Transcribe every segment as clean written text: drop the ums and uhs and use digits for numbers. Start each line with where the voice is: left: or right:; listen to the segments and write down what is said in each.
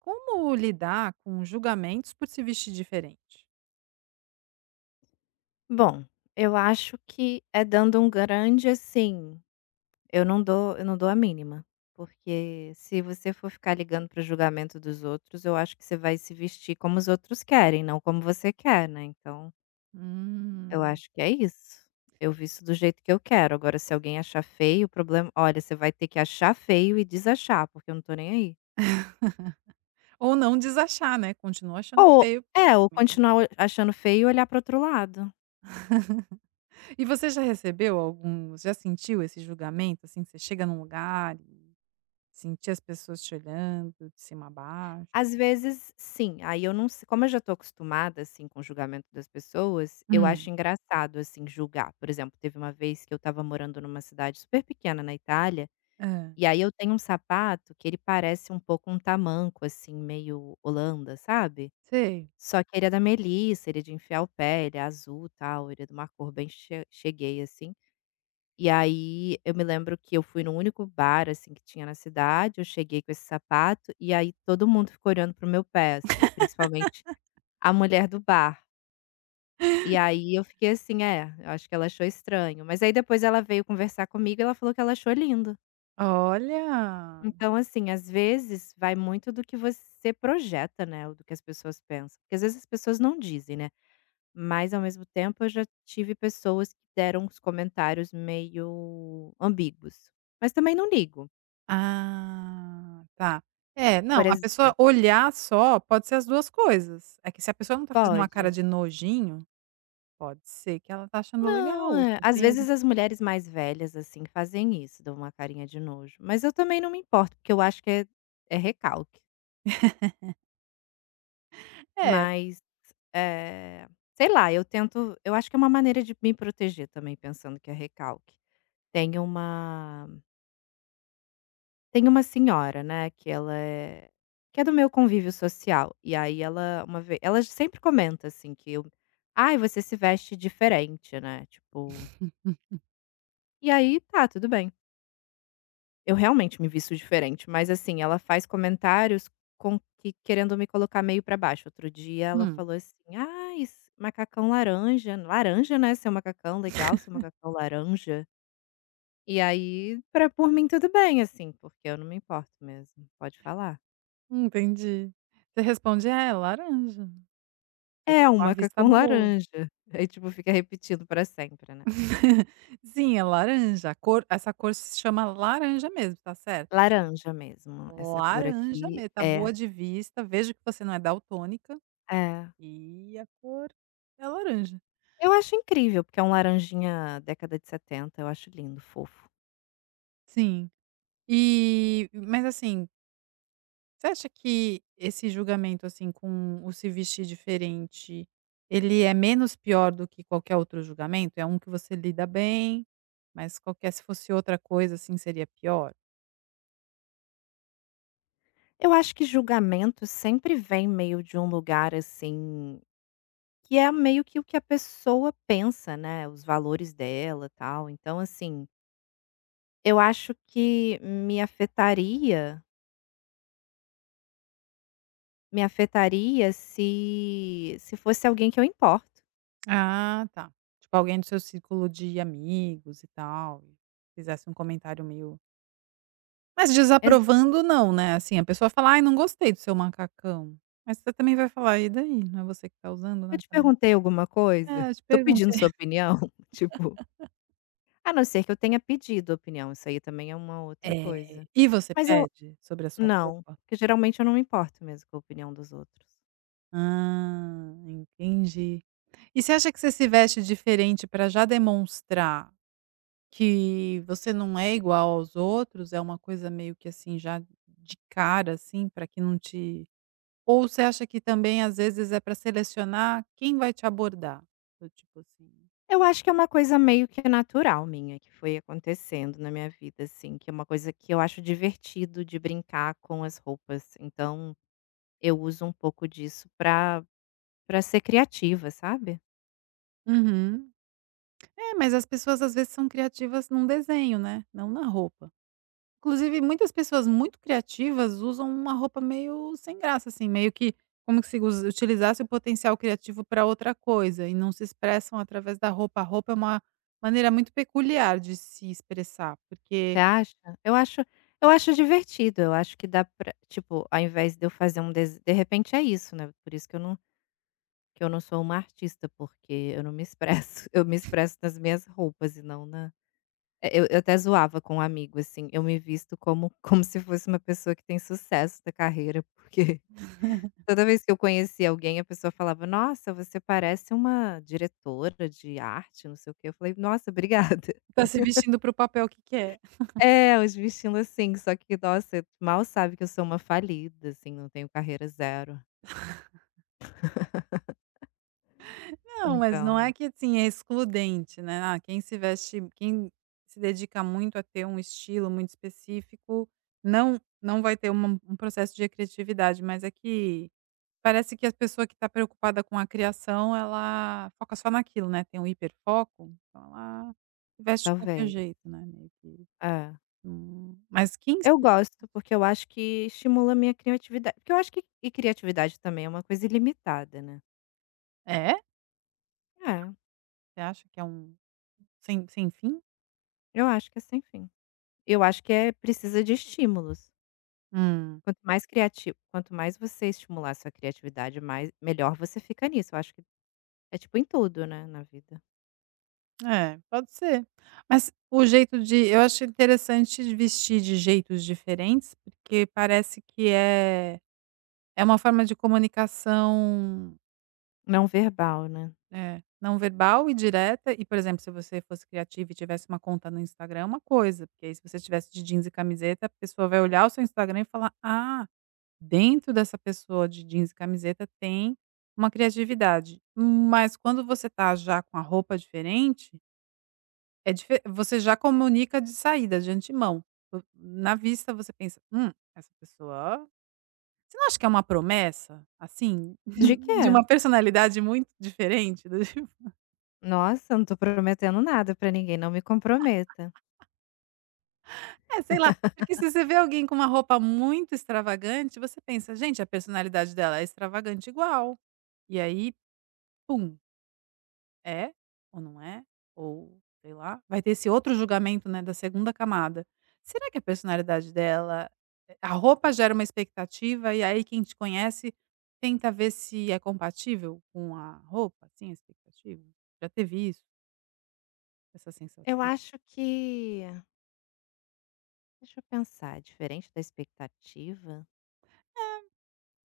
right: Como lidar com julgamentos por se vestir diferente?
left: Bom, eu acho que é dando um grande assim, eu não dou a mínima, porque se você for ficar ligando para o julgamento dos outros, eu acho que você vai se vestir como os outros querem, não como você quer, né, então eu
right: Hum.
left: acho que é isso. Eu visto do jeito que eu quero, agora se alguém achar feio, o problema olha, você vai ter que achar feio e desachar, porque eu não estou nem aí.
right: Ou não desachar, né, continua achando
left: Ou
right: feio.
left: é, ou continuar o achando feio e olhar para outro lado.
right: E você já recebeu algum já sentiu esse julgamento, assim, que você chega num lugar e sentir as pessoas te olhando de cima a baixo?
left: Às vezes, sim. Aí eu não se como eu já tô acostumada, assim, com o julgamento das pessoas, eu
right: Hum.
left: acho engraçado, assim, julgar. Por exemplo, teve uma vez que eu estava morando numa cidade super pequena na Itália,
right: Hã.
left: e aí eu tenho um sapato que ele parece um pouco um tamanco, assim, meio Holanda, sabe.
right: Sei.
left: Só que ele é da Melissa, ele é de enfiar o pé, ele é azul, tal, ele é de uma cor bem cheguei, assim. E aí, eu me lembro que eu fui no único bar, assim, que tinha na cidade, eu cheguei com esse sapato, e aí todo mundo ficou olhando pro meu pé, assim, principalmente a mulher do bar. E aí eu fiquei assim: "É, eu acho que ela achou estranho". Mas aí depois ela veio conversar comigo e ela falou que ela achou lindo.
right: Olha!
left: Então, assim, às vezes vai muito do que você projeta, né, ou do que as pessoas pensam. Porque às vezes as pessoas não dizem, né, mas ao mesmo tempo eu já tive pessoas que deram uns comentários meio ambíguos. Mas também não ligo.
right: Ah, tá. É,
left: Por
right: não, a
left: exemplo
right: pessoa olhar só pode ser as 2 coisas. É que se a pessoa não tá fazendo uma cara
left: pode.
right: de nojinho. Pode ser que ela tá achando legal
left: Não,
right: ou
left: é. Às
right: surpresa.
left: vezes as mulheres mais velhas, assim, fazem isso, dão uma carinha de nojo, mas eu também não me importo, porque eu acho que é recalque.
right: É.
left: Mas, eh, sei lá, eu tento eu acho que é uma maneira de me proteger também pensando que é recalque. Tem uma tem uma senhora, né, que ela é que é do meu convívio social, e aí ela uma vez ela sempre comenta, assim, que eu: "Ai, você se veste diferente, né", tipo, e aí tá, tudo bem. Eu realmente me visto diferente, mas assim, ela faz comentários com que querendo me colocar meio pra baixo. Outro dia ela falou assim: ah, s macacão laranja, laranja, né, seu macacão, legal seu macacão laranja". E aí, para por mim tudo bem, assim, porque eu não me importo mesmo, pode falar.
right: Entendi. Você responde: "É, laranja". Você
left: "É,
right: tá
left: um
right: com a vista
left: macacão
right: boa.
left: laranja". Aí, tipo, fica repetindo pra sempre, né.
right: Sim, é laranja, a cor essa cor se chama laranja mesmo, tá certo?
left: Laranja mesmo, essa cor
right: Laranja
left: aqui
right: mesmo, tá
left: é,
right: boa de vista, vejo que você não é daltônica,
left: é.
right: e a cor é laranja.
left: Eu acho incrível, porque é um laranjinha década de 70. Eu acho lindo, fofo.
right: Sim. E mas assim, você acha que esse julgamento, assim, com o se vestir diferente, ele é menos pior do que qualquer outro julgamento? É um que você lida bem, mas qualquer se fosse outra coisa, assim, seria pior?
left: Eu acho que julgamento sempre vem meio de um lugar, assim, que é meio que o que a pessoa pensa, né, os valores dela, tal. Então, assim, eu acho que me afetaria se fosse alguém que eu importo.
right: Ah, tá. Tipo, alguém do seu círculo de amigos e tal, e fizesse um comentário meio, mas
left: Exa
right: desaprovando não, né, assim, a pessoa fala: "Ai, não gostei do seu macacão", mas você também vai falar: "E daí? Não é você que tá usando,
left: Eu
right: né,
left: te
right: também".
left: perguntei alguma coisa?
right: É, eu te
left: Tô pedindo
right: perguntei.
left: sua opinião? Tipo, a não ser que eu tenha pedido opinião, isso aí também é uma outra
right: É.
left: coisa.
right: E você
left: Mas eu
right: pede sobre a sua
left: Não,
right: roupa?
left: porque geralmente eu não me importo mesmo com a opinião dos outros.
right: Ah, entendi. E você acha que você se veste diferente para já demonstrar que você não é igual aos outros? É uma coisa meio que assim, já de cara, assim, para que não te, ou você acha que também às vezes é para selecionar quem vai te abordar? Do tipo assim.
left: Eu acho que é uma coisa meio que natural minha, que foi acontecendo na minha vida, assim, que é uma coisa que eu acho divertido de brincar com as roupas. Então, eu uso um pouco disso pra ser criativa, sabe.
right: Uhum. É, mas as pessoas às vezes são criativas num desenho, né, não na roupa. Inclusive, muitas pessoas muito criativas usam uma roupa meio sem graça, assim, meio que como que se us utilizasse o potencial criativo para outra coisa e não se expressam através da roupa. A roupa é uma maneira muito peculiar de se expressar,
left: Você
right: porque
left: acha? Eu acho eu acho divertido, eu acho que dá pra tipo, ao invés de eu fazer um dese de repente é isso, né, por isso que eu não sou uma artista, porque eu não me expresso, eu me expresso nas minhas roupas e não na É, eu até zoava com um amigo, assim, eu me visto como como se fosse uma pessoa que tem sucesso da carreira, porque toda vez que eu conhecia alguém, a pessoa falava: "Nossa, você parece uma diretora de arte, não sei o quê". Eu falei: "Nossa, obrigada".
right: está se vestindo para o papel que quer.
left: É, os vestindo assim, só que, nossa, mal sabe que eu sou uma falida, assim, não tenho carreira zero.
right: Não, mas não é
left: Então,
right: que, assim, é excludente, né, ah, quem se veste, quem se dedica muito a ter um estilo muito específico, não não vai ter uma um processo de criatividade, mas é que parece que a pessoa que está preocupada com a criação, ela foca só naquilo, né, tem um hiperfoco, então ela veste de qualquer
left: talvez.
right: jeito, né, meio que
left: É.
right: não mas 15
left: Eu gosto, porque eu acho que estimula a minha criatividade porque eu acho que e criatividade também é uma coisa ilimitada, né.
right: é?
left: É,
right: Você acha que é um sem sem fim?
left: eu acho que é sem fim. Eu acho que é precisa de estímulos.
right: Hum,
left: Quanto mais você estimular a sua criatividade, mais melhor você fica nisso. Eu acho que é tipo em tudo, né, na vida.
right: é, pode ser. Mas o jeito de eu acho interessante de vestir de jeitos diferentes, porque parece que é é uma forma de comunicação.
left: Não verbal, né.
right: É, não verbal e direta e, por exemplo, se você fosse criativa e tivesse uma conta no Instagram, é uma coisa, porque aí se você tivesse de jeans e camiseta, a pessoa vai olhar o seu Instagram e falar: "Ah, dentro dessa pessoa de jeans e camiseta tem uma criatividade". Mas quando você tá já com a roupa diferente, é dife você já comunica de saída, de antemão. Vo na vista você pensa: essa pessoa". Você não acha que é uma promessa, assim,
left: De quê?
right: de uma personalidade muito diferente?
left: Nossa, eu não tô prometendo nada pra ninguém, não me comprometa.
right: É, sei lá, porque se você vê alguém com uma roupa muito extravagante, você pensa: "Gente, a personalidade dela é extravagante igual". E aí, pum, é ou não é, ou sei lá, vai ter esse outro julgamento, né, da segunda camada. Será que a personalidade dela, eh, a roupa gera uma expectativa e aí quem te conhece tenta ver se é compatível com a roupa, assim, a expectativa? Já teve isso, essa
left: Eu
right: sensação?
left: acho que deixa eu pensar, diferente da expectativa,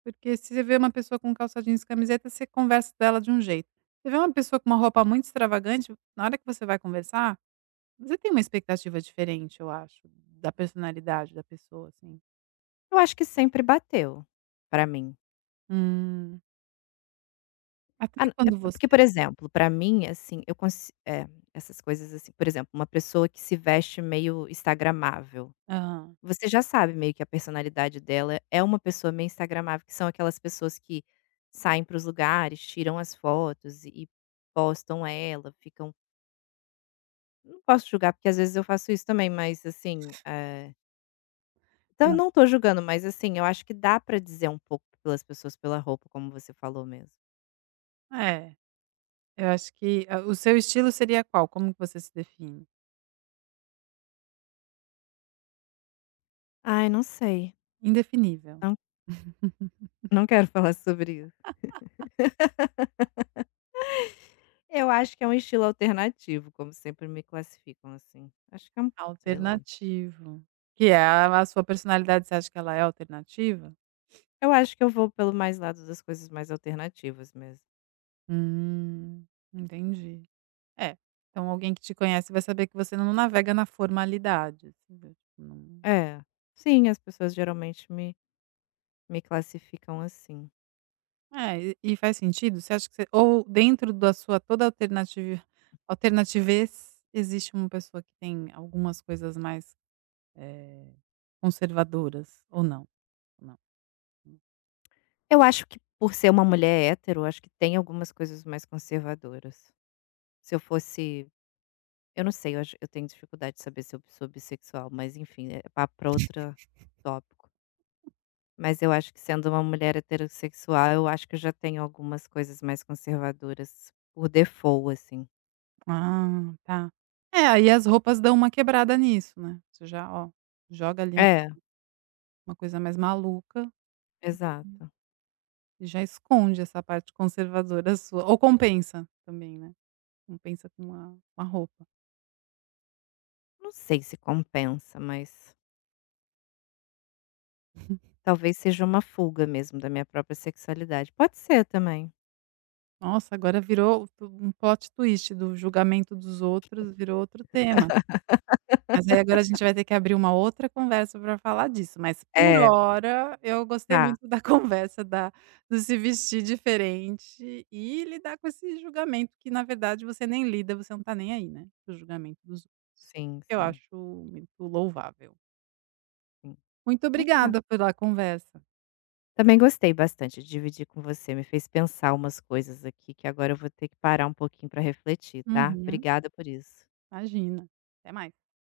right: Porque se você vê uma pessoa com calça jeans e camiseta, você conversa dela de um jeito. Você vê uma pessoa com uma roupa muito extravagante, na hora que você vai conversar, você tem uma expectativa diferente, eu acho, da personalidade da pessoa, assim.
left: eu acho que sempre bateu, pra mim.
right: Hum,
left: Ah,
right: até
left: n é
right: quando você.
left: porque, por exemplo, pra mim, assim, essas coisas assim, por exemplo, uma pessoa que se veste meio instagramável.
right: Hã.
left: Você já sabe meio que a personalidade dela é uma pessoa meio instagramável, que são aquelas pessoas que saem para os lugares, tiram as fotos e postam ela, ficam não posso julgar, porque às vezes eu faço isso também, mas assim, então
right: Hã.
left: eu não tô julgando, mas assim, eu acho que dá pra dizer um pouco pelas pessoas pela roupa, como você falou mesmo.
right: É, eu acho que a o seu estilo seria qual? Como que você se define?
left: Ai, não sei,
right: Indefinível.
left: não não quero falar sobre isso. Eu acho que é um estilo alternativo, como sempre me classificam, assim. Acho que é um sei lá.
right: Alternativo. Que é a sua personalidade, você acha que ela é alternativa?
left: Eu acho que eu vou pelo mais lado das coisas mais alternativas mesmo.
right: Hum, entendi. É, então alguém que te conhece vai saber que você não navega na formalidade, assim, do tipo, não
left: É, sim, as pessoas geralmente me classificam assim.
right: é, e faz sentido? Você acha que você ou dentro da sua toda alternativa alternativez, existe uma pessoa que tem algumas coisas mais, eh, conservadoras ou não? Não.
left: Eu acho que por ser uma mulher hétero, eu acho que tem algumas coisas mais conservadoras. Se eu fosse Eu não sei, eu acho eu tenho dificuldade de saber se eu sou bissexual, mas enfim, é papo pra outra tópico. Mas eu acho que sendo uma mulher heterossexual, eu acho que eu já tenho algumas coisas mais conservadoras por default, assim.
right: Ah, tá. É, aí as roupas dão uma quebrada nisso, né, você já, ó, joga ali um-
left: É,
right: uma coisa mais maluca
left: exato.
right: e já esconde essa parte conservadora sua ou compensa também, né. Compensa com uma roupa.
left: Não sei se compensa, mas talvez seja uma fuga mesmo da minha própria sexualidade. Pode ser também.
right: Nossa, agora virou tu um plot twist do julgamento dos outros, virou outro tema. Mas aí agora a gente vai ter que abrir uma outra conversa para falar disso, mas por
left: É.
right: hora eu gostei
left: Tá,
right: muito da conversa da do se vestir diferente e lidar com esse julgamento que na verdade você nem lida, você não tá nem aí, né, o julgamento dos outros.
left: sim,
right: Eu
left: sim,
right: acho muito louvável.
left: sim.
right: Muito
left: Então tá.
right: obrigada pela conversa.
left: Também gostei bastante de dividir com você, me fez pensar umas coisas aqui que agora eu vou ter que parar um pouquinho para refletir, tá?
right: Uhum,
left: Obrigada por isso.
right: imagina. Até mais.